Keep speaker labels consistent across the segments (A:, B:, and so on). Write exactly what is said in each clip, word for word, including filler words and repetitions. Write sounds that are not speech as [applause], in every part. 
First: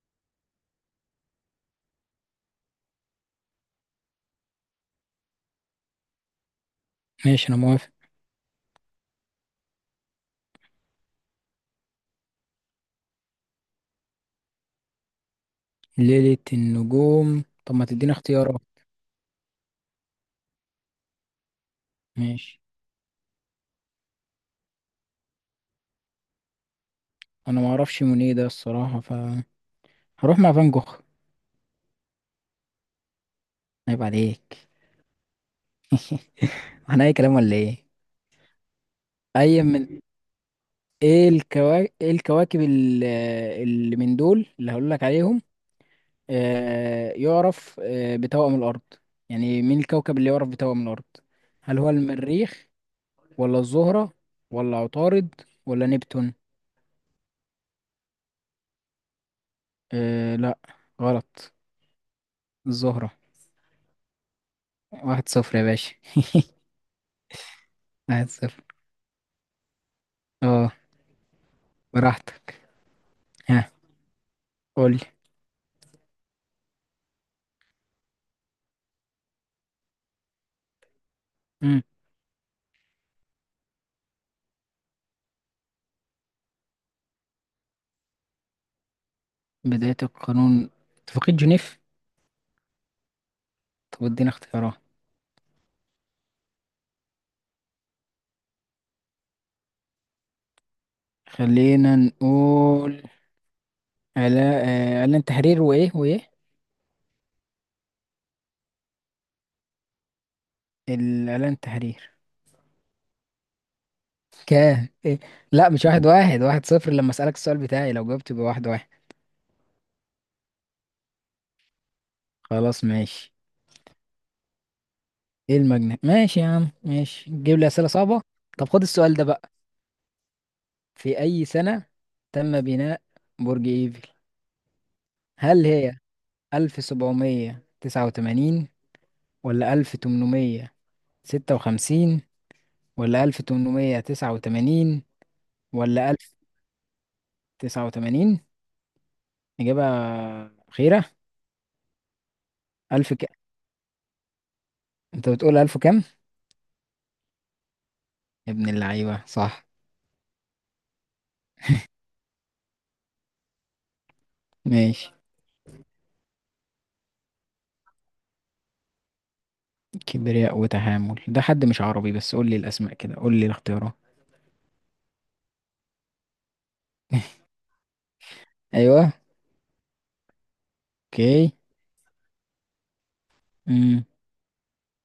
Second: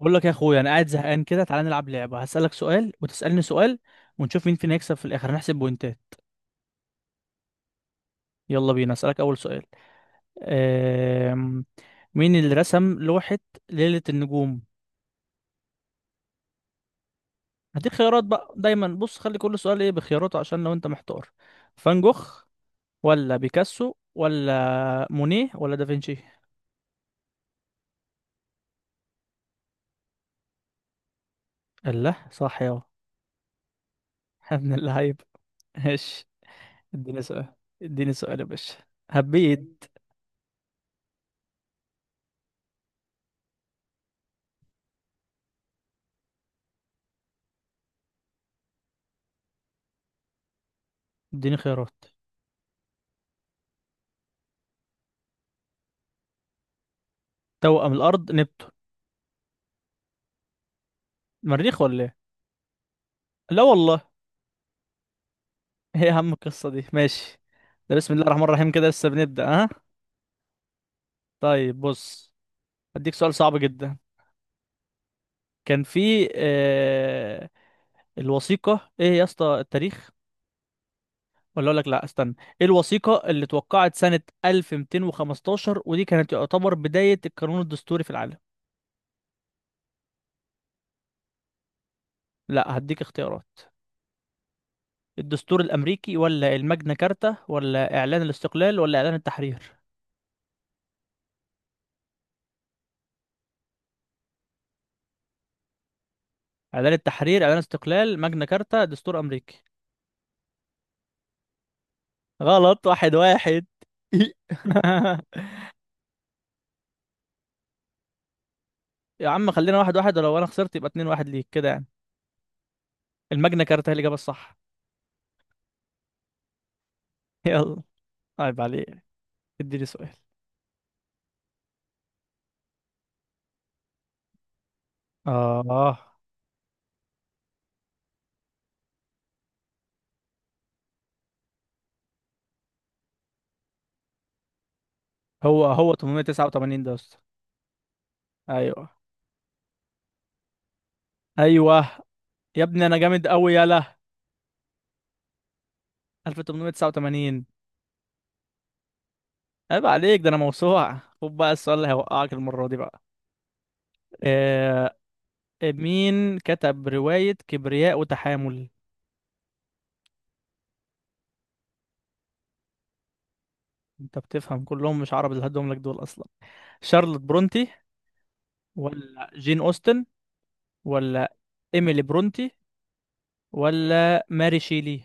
A: بقول لك يا اخويا، انا قاعد زهقان كده. تعالى نلعب لعبه. هسالك سؤال وتسالني سؤال ونشوف مين فينا يكسب في الاخر. هنحسب بوينتات.
B: ماشي، انا موافق.
A: يلا بينا، اسالك اول سؤال. أم... مين اللي رسم لوحه ليله النجوم؟
B: ليلة النجوم. طب ما
A: هديك
B: تديني
A: خيارات بقى.
B: اختيارات.
A: دايما بص، خلي كل سؤال ايه بخياراته عشان لو انت محتار. فان جوخ
B: ماشي.
A: ولا بيكاسو ولا مونيه ولا دافنشي؟
B: انا ما اعرفش مونيه ده الصراحة، ف هروح مع فان جوخ.
A: الله، صح يا.
B: عيب
A: [laughs] يا
B: عليك.
A: ابن اللعيب. [laughs] ماشي،
B: [laughs] احنا اي
A: اديني
B: كلام
A: سؤال.
B: ولا ايه؟
A: اديني سؤال يا باشا.
B: اي
A: هبيت.
B: من ايه الكواكب ايه الكواكب ال- اللي من دول اللي هقول لك عليهم. آه يعرف آه بتوأم الارض. يعني مين الكوكب اللي يعرف بتوأم الارض؟
A: اديني
B: هل هو
A: خيارات.
B: المريخ، ولا الزهرة، ولا عطارد، ولا نبتون؟
A: توأم الارض نبتون.
B: آه، لا. غلط.
A: مريخ ولا إيه؟
B: الزهرة.
A: لا والله.
B: واحد صفر يا باشا.
A: [laughs] هي اهم
B: [laughs]
A: القصه دي، ماشي. ده بسم الله
B: واحد
A: الرحمن
B: صفر.
A: الرحيم كده، لسه بنبدا ها.
B: اه.
A: طيب بص،
B: براحتك.
A: هديك سؤال صعب
B: ها.
A: جدا.
B: قولي.
A: كان في آه الوثيقه، ايه يا اسطى التاريخ؟ ولا اقول
B: مم.
A: لك، لا استنى. ايه الوثيقه اللي اتوقعت سنه ألف ومئتين وخمستاشر، ودي كانت تعتبر بدايه القانون الدستوري في العالم؟
B: بداية القانون. اتفاقية جنيف.
A: لا هديك اختيارات.
B: طب ادينا اختيارات.
A: الدستور الامريكي ولا الماجنا كارتا ولا اعلان الاستقلال ولا اعلان التحرير؟
B: خلينا نقول على آه، إعلان تحرير وإيه وإيه.
A: اعلان التحرير، اعلان استقلال، ماجنا كارتا، دستور امريكي.
B: الإعلان تحرير.
A: غلط. واحد واحد.
B: كام
A: [laughs]
B: إيه؟ لا، مش واحد واحد، واحد صفر. لما أسألك السؤال بتاعي لو جاوبت يبقى واحد واحد.
A: يا عم خلينا واحد واحد، ولو انا خسرت يبقى اتنين واحد ليك، كده يعني.
B: خلاص ماشي.
A: الماجنا كارتا هي الإجابة الصح.
B: إيه المجنة، ماشي يا عم، ماشي. تجيب لي
A: يلا.
B: أسئلة صعبة.
A: عيب
B: طب خد
A: عليك.
B: السؤال ده بقى.
A: اديني سؤال.
B: في أي سنة تم بناء برج إيفل؟ هل هي
A: اه.
B: ألف سبعمية تسعة وتمانين، ولا ألف تمنمية ستة وخمسين، ولا ألف تمنمية تسعة وتمانين،
A: هو هو
B: ولا ألف
A: ثمنمية تسعة وتمانين ده يا اسطى؟
B: تسعة وتمانين؟
A: ايوه.
B: إجابة أخيرة.
A: ايوه. يا ابني انا
B: ألف
A: جامد
B: ك...
A: قوي، يلا.
B: أنت بتقول ألف كام؟
A: ألف تمنمية تسعة وتمانين.
B: يا ابن اللعيبة صح.
A: عيب عليك، ده انا موسوعة. خد بقى السؤال اللي هيوقعك المرة دي بقى. آه.
B: ماشي.
A: مين كتب رواية كبرياء وتحامل؟
B: كبرياء وتحامل ده حد مش عربي، بس قول لي الأسماء كده، قول لي الاختيارات.
A: انت بتفهم، كلهم مش عرب اللي هدهم لك دول اصلا. شارلوت
B: [laughs]
A: برونتي
B: أيوه.
A: ولا جين أوستن ولا
B: أوكي.
A: إيميلي برونتي
B: امم.
A: ولا ماري شيلي؟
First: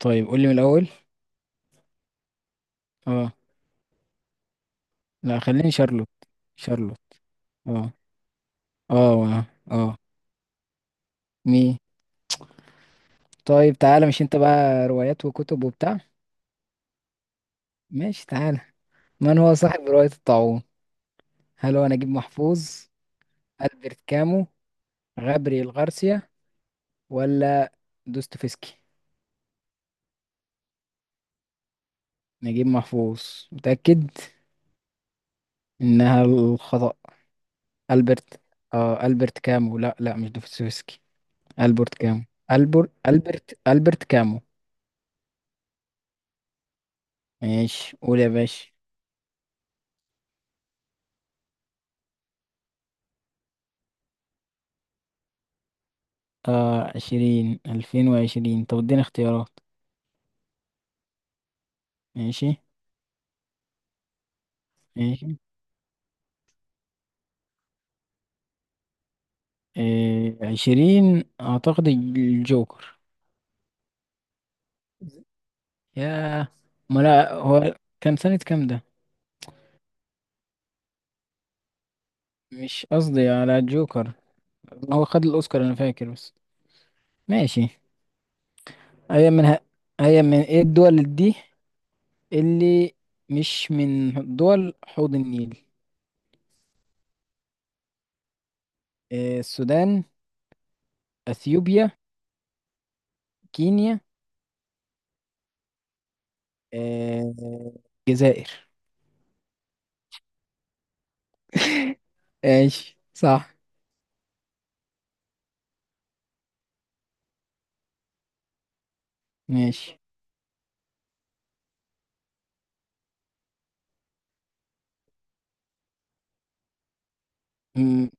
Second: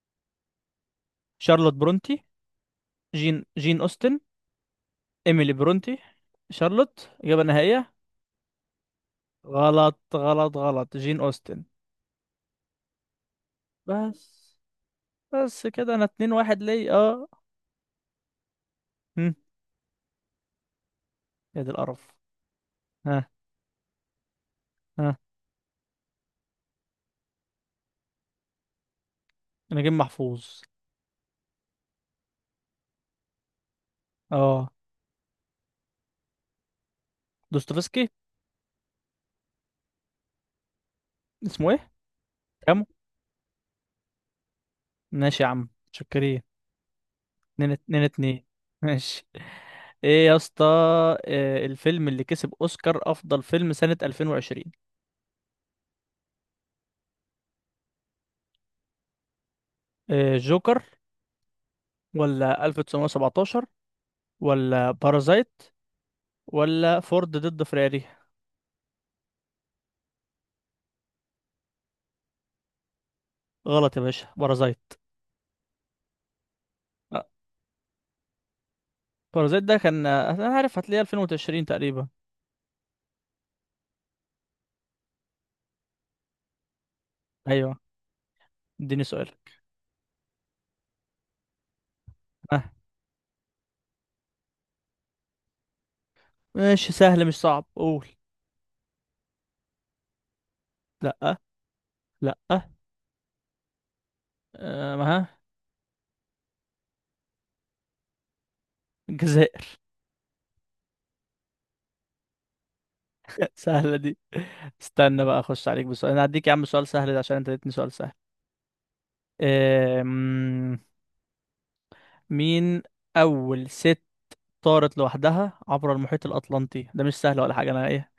B: طيب قول لي من الأول.
A: شارلوت برونتي،
B: أه.
A: جين جين أوستن،
B: لا،
A: إيميلي
B: خليني
A: برونتي.
B: شارلوت. شارلوت.
A: شارلوت إجابة
B: أه
A: نهائية.
B: أه أه.
A: غلط
B: آه.
A: غلط غلط، جين أوستن.
B: مي طيب تعالى، مش انت
A: بس
B: بقى روايات وكتب
A: بس كده
B: وبتاع.
A: أنا اتنين واحد ليا، اه.
B: ماشي تعالى.
A: هم،
B: من هو صاحب رواية الطاعون؟
A: يا دي
B: هل هو
A: القرف.
B: نجيب محفوظ،
A: ها.
B: ألبرت كامو،
A: ها.
B: غابرييل غارسيا، ولا دوستويفسكي؟
A: أنا جيم محفوظ.
B: نجيب محفوظ؟ متأكد؟
A: اه.
B: إنها الخطأ.
A: دوستويفسكي.
B: ألبرت. آه، ألبرت كامو. لا لا، مش دوستويفسكي.
A: اسمه ايه؟
B: ألبرت كامو.
A: كام؟
B: ألبرت ألبرت ألبرت كامو.
A: ماشي يا عم، شكرين. اتنين
B: ماشي
A: اتنين
B: قول يا
A: اتنين.
B: باشا.
A: ماشي. ايه يا اسطى، إيه الفيلم اللي كسب اوسكار افضل فيلم سنة ألفين وعشرين؟
B: آه عشرين ألفين وعشرين. طب اديني اختيارات.
A: إيه، جوكر
B: ماشي.
A: ولا ألف تسعمائة سبعة عشر ولا
B: ماشي.
A: بارازايت ولا فورد ضد فيراري.
B: إيه عشرين أعتقد الجوكر.
A: غلط يا باشا، بارازايت.
B: ياه. ما
A: آه،
B: لا هو. كان سنة كام ده؟
A: بارازايت ده كان آه، انا عارف هتلاقيه ألفين وعشرين تقريبا.
B: مش قصدي على الجوكر. هو خد الأوسكار أنا فاكر بس. ماشي.
A: ايوه. اديني سؤال.
B: هي من ه... هي من إيه الدول دي
A: ها.
B: اللي مش من دول حوض النيل؟
A: ماشي سهل مش صعب، قول.
B: إيه السودان؟
A: لا.
B: أثيوبيا؟
A: لا.
B: كينيا؟
A: آه، ما ها.
B: إيه الجزائر.
A: الجزائر.
B: ماشي
A: [laughs]
B: صح.
A: سهلة دي. استنى بقى اخش عليك بسؤال. انا هديك يا عم سؤال سهل ده عشان انت اديتني سؤال سهل.
B: ماشي.
A: آم، مين أول ست طارت لوحدها عبر المحيط الأطلنطي؟ ده مش سهل ولا حاجة أنا، إيه
B: مم،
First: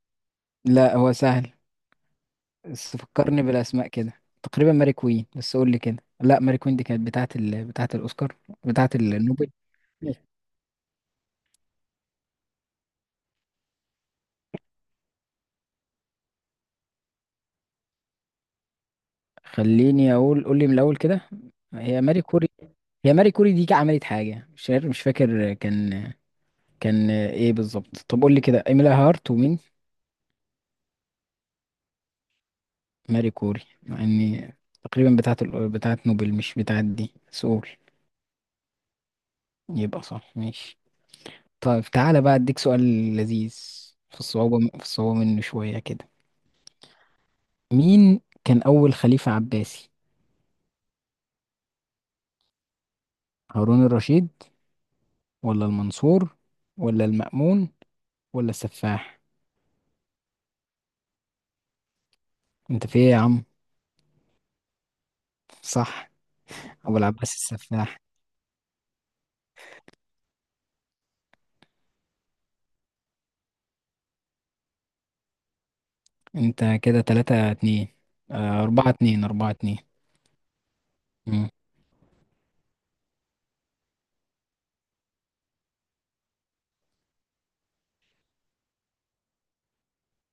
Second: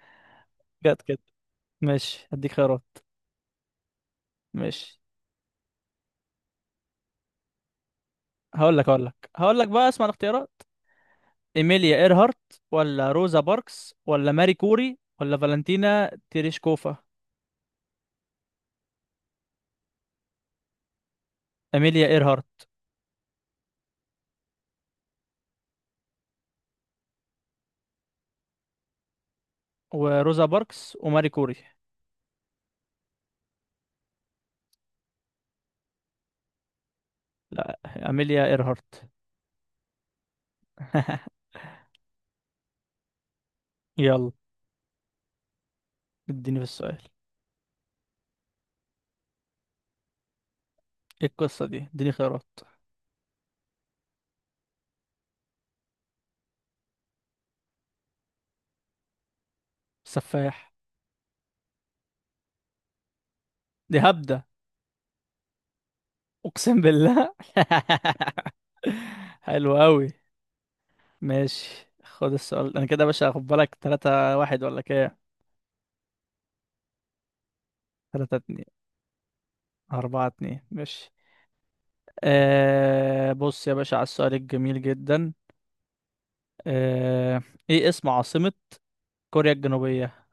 B: لا
A: جت
B: هو
A: كده.
B: سهل.
A: ماشي هديك خيارات.
B: بس فكرني بالاسماء كده. تقريبا ماري
A: ماشي
B: كوين، بس قول لي كده. لا، ماري كوين دي كانت بتاعه ال... بتاعه الاوسكار.
A: هقول لك
B: بتاعه
A: هقول لك
B: النوبل.
A: هقول لك بقى، اسمع الاختيارات. إيميليا إيرهارت ولا روزا باركس ولا ماري كوري ولا فالنتينا تيريشكوفا؟
B: خليني اقول. قول لي من الاول كده. هي
A: إيميليا
B: ماري
A: إيرهارت
B: كوري. هي ماري كوري دي عملت حاجه مش عارف، مش فاكر كان كان ايه بالظبط. طب قول لي كده، ايميلا هارت ومين؟
A: وروزا باركس وماري كوري.
B: ماري كوري، مع اني تقريبا بتاعه ال... بتاعه نوبل مش بتاعه دي، بس قول.
A: لا، إيميليا إيرهارت.
B: يبقى صح. ماشي.
A: [laughs]
B: طيب تعالى بقى اديك سؤال لذيذ في
A: يلا.
B: الصعوبه في الصعوبه منه شويه كده.
A: اديني في السؤال.
B: مين كان أول خليفة عباسي؟
A: ايه القصة دي؟ اديني خيارات.
B: هارون الرشيد، ولا المنصور، ولا المأمون، ولا السفاح؟
A: سفاح.
B: انت في ايه يا عم؟
A: دي هبدة.
B: صح.
A: أقسم
B: أبو
A: بالله.
B: العباس السفاح.
A: [laughs] حلو قوي. ماشي. خد السؤال. انا كده يا باشا خد بالك، ثلاثة واحد ولا كام؟
B: انت كده تلاتة اتنين؟
A: تلاتة
B: آه،
A: اتنين.
B: أربعة اتنين، أربعة اتنين.
A: اربعة اتنين ماشي.
B: مم.
A: آه بص يا باشا على السؤال الجميل جدا. آه. ايه اسم عاصمة كوريا الجنوبية؟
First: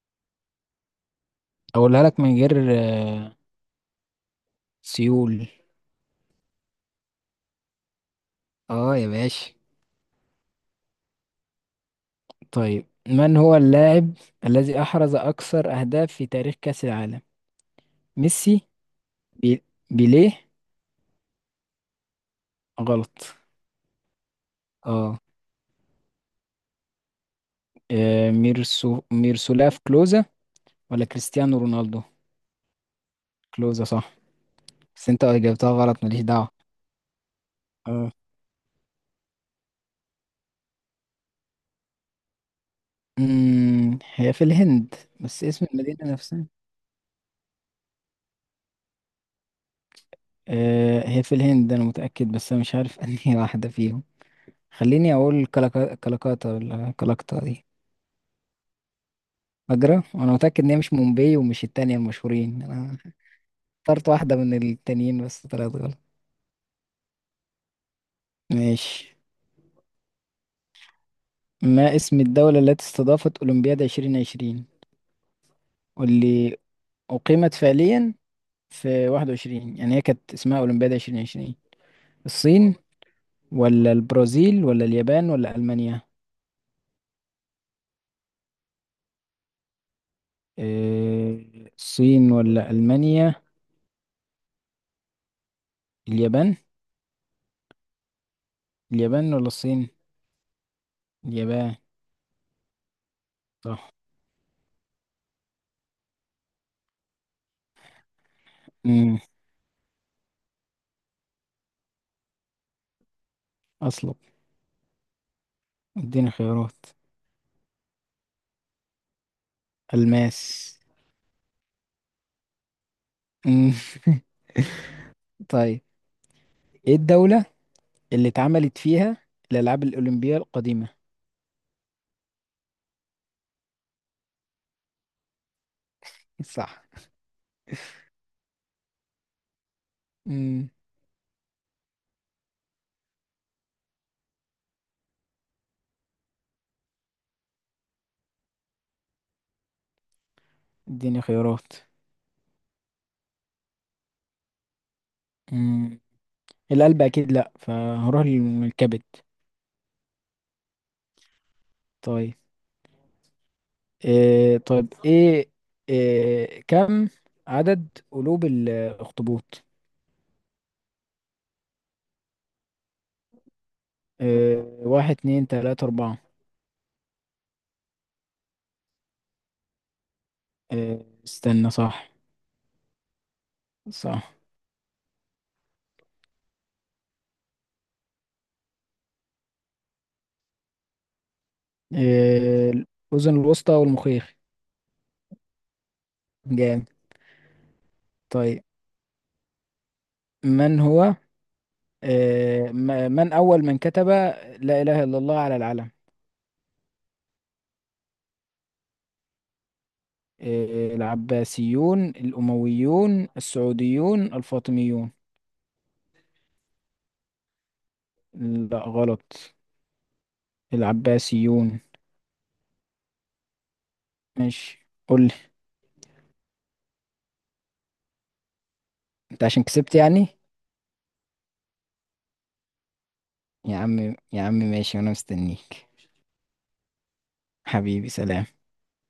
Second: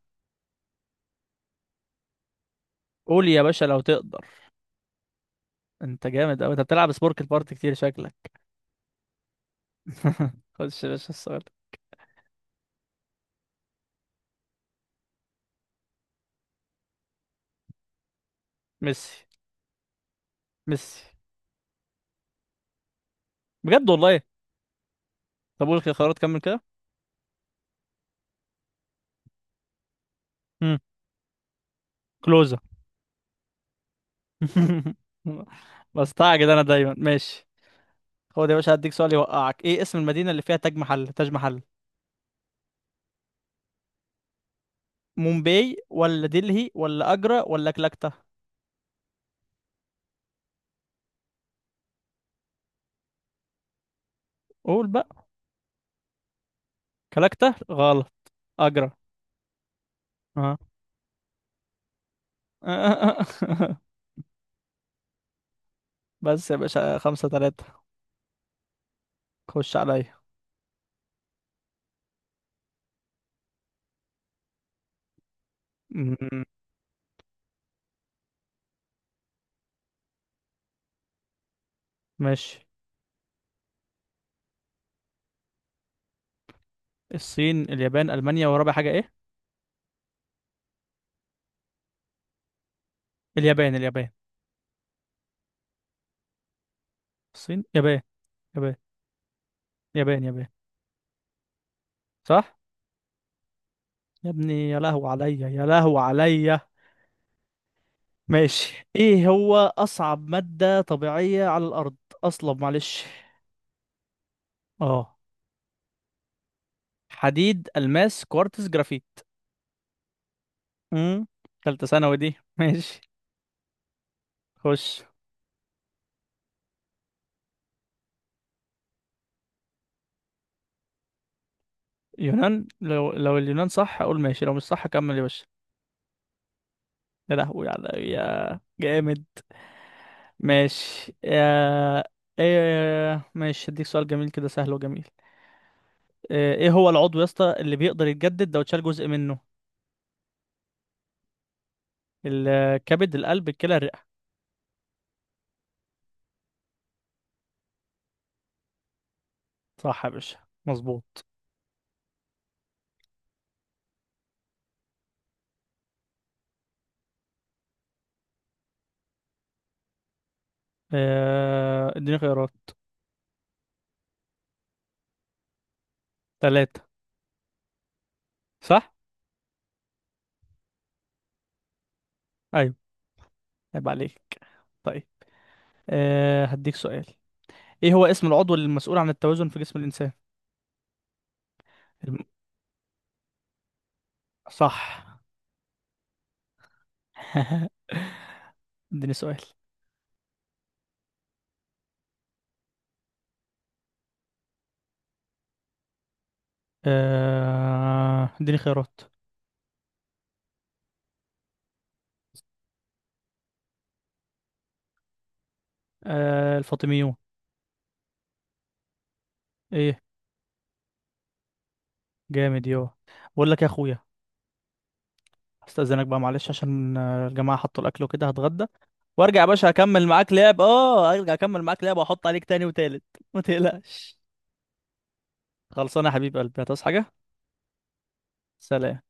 B: أقولها لك من غير
A: قول
B: آه،
A: يا باشا لو تقدر.
B: سيول.
A: انت جامد قوي، انت بتلعب سبورك البارت كتير شكلك.
B: اه يا باشا.
A: [laughs] خش يا باشا السؤال.
B: طيب، من هو اللاعب الذي أحرز أكثر أهداف في تاريخ كأس العالم؟ ميسي؟
A: ميسي.
B: بي... بيليه.
A: ميسي.
B: غلط.
A: بجد والله.
B: اه.
A: طب قول الخيارات، كمل كده.
B: آه، ميرسو ميرسولاف كلوزا،
A: امم.
B: ولا كريستيانو رونالدو؟
A: كلوزة.
B: كلوزة صح.
A: [laughs]
B: بس انت جبتها غلط، ماليش دعوة.
A: بستعجل انا دايما، ماشي.
B: اه.
A: هو ده يا باشا، هديك سؤال يوقعك. ايه اسم المدينة اللي فيها تاج محل، تاج محل؟
B: امم هي في الهند، بس اسم
A: مومباي
B: المدينة
A: ولا
B: نفسها.
A: دلهي ولا اجرا ولا كلكتة.
B: آه هي في الهند انا متأكد، بس انا مش عارف [laughs] انهي واحدة فيهم.
A: قول
B: خليني
A: بقى.
B: اقول كلكا... كلكاتا ولا كلكتا
A: كلكتة
B: دي؟
A: غلط. اجرا.
B: فاكرة وانا
A: اه.
B: متأكد ان هي مش مومباي ومش التانية المشهورين، انا
A: [laughs]
B: اخترت واحدة من التانيين بس طلعت غلط.
A: بس يا باشا خمسة تلاتة.
B: ماشي.
A: خش عليا.
B: ما اسم الدولة التي استضافت أولمبياد ألفين وعشرين،
A: م-.
B: واللي أقيمت فعليا في واحد وعشرين؟ يعني هي كانت اسمها أولمبياد ألفين وعشرين.
A: ماشي.
B: الصين، ولا البرازيل، ولا اليابان، ولا ألمانيا؟
A: الصين، اليابان، المانيا، ورابع حاجة ايه؟
B: آه، الصين ولا ألمانيا؟
A: اليابان، اليابان.
B: اليابان.
A: الصين، يابان، يابان،
B: اليابان ولا الصين؟
A: يابان، يابان.
B: اليابان.
A: صح.
B: صح.
A: يا ابني يا لهو عليا، يا لهو عليا. ماشي.
B: امم.
A: ايه هو اصعب مادة طبيعية على الارض؟ اصلب، معلش.
B: أصلب.
A: اه.
B: اديني خيارات.
A: حديد، الماس، كوارتز، جرافيت.
B: الماس.
A: امم. تالتة ثانوي دي. [laughs] ماشي.
B: مم.
A: خش.
B: [laughs] طيب، ايه الدولة اللي اتعملت فيها الألعاب الأولمبية القديمة؟
A: يونان، لو لو اليونان صح اقول ماشي، لو مش صح كمل يا باشا.
B: صح.
A: يا لهوي على يا، جامد.
B: امم.
A: ماشي يا، ايه ماشي. هديك سؤال جميل كده، سهل وجميل. ايه إيه هو العضو يا اسطى اللي بيقدر يتجدد لو اتشال جزء منه؟
B: اديني خيارات.
A: الكبد، القلب، الكلى، الرئة.
B: امم القلب أكيد لأ، فهروح للكبد.
A: صح يا باشا، مظبوط.
B: طيب. إيه طيب. ايه, إيه كم عدد قلوب الاخطبوط؟
A: آه، اديني خيارات.
B: إيه، واحد اتنين تلاتة اربعة؟
A: ثلاثة. صح.
B: إيه استنى، صح؟
A: ايوه. عيب
B: صح.
A: عليك. طيب. أه هديك سؤال. ايه هو اسم العضو المسؤول عن التوازن في جسم الانسان؟ الم...
B: إيه الاذن الوسطى والمخيخ.
A: صح.
B: جامد.
A: [laughs]
B: طيب.
A: اديني سؤال.
B: من هو إيه م- من اول من كتب لا اله الا الله على العلم؟
A: آه، اديني خيارات.
B: إيه، العباسيون، الامويون، السعوديون، الفاطميون؟
A: آه، الفاطميون.
B: لا غلط.
A: ايه.
B: العباسيون.
A: جامد يو. بقول لك يا اخويا،
B: ماشي قول لي.
A: استاذنك بقى معلش عشان آه، الجماعه حطوا الاكل وكده هتغدى وارجع.
B: انت
A: يا
B: عشان
A: باشا
B: كسبت
A: اكمل
B: يعني؟
A: معاك لعب، اه ارجع اكمل معاك لعب واحط عليك تاني وتالت. ما
B: يا عم
A: تقلقش.
B: يا عم، ماشي وانا مستنيك.
A: خلصانه يا حبيب قلبي، هتصحى حاجه؟
B: حبيبي سلام.
A: سلام.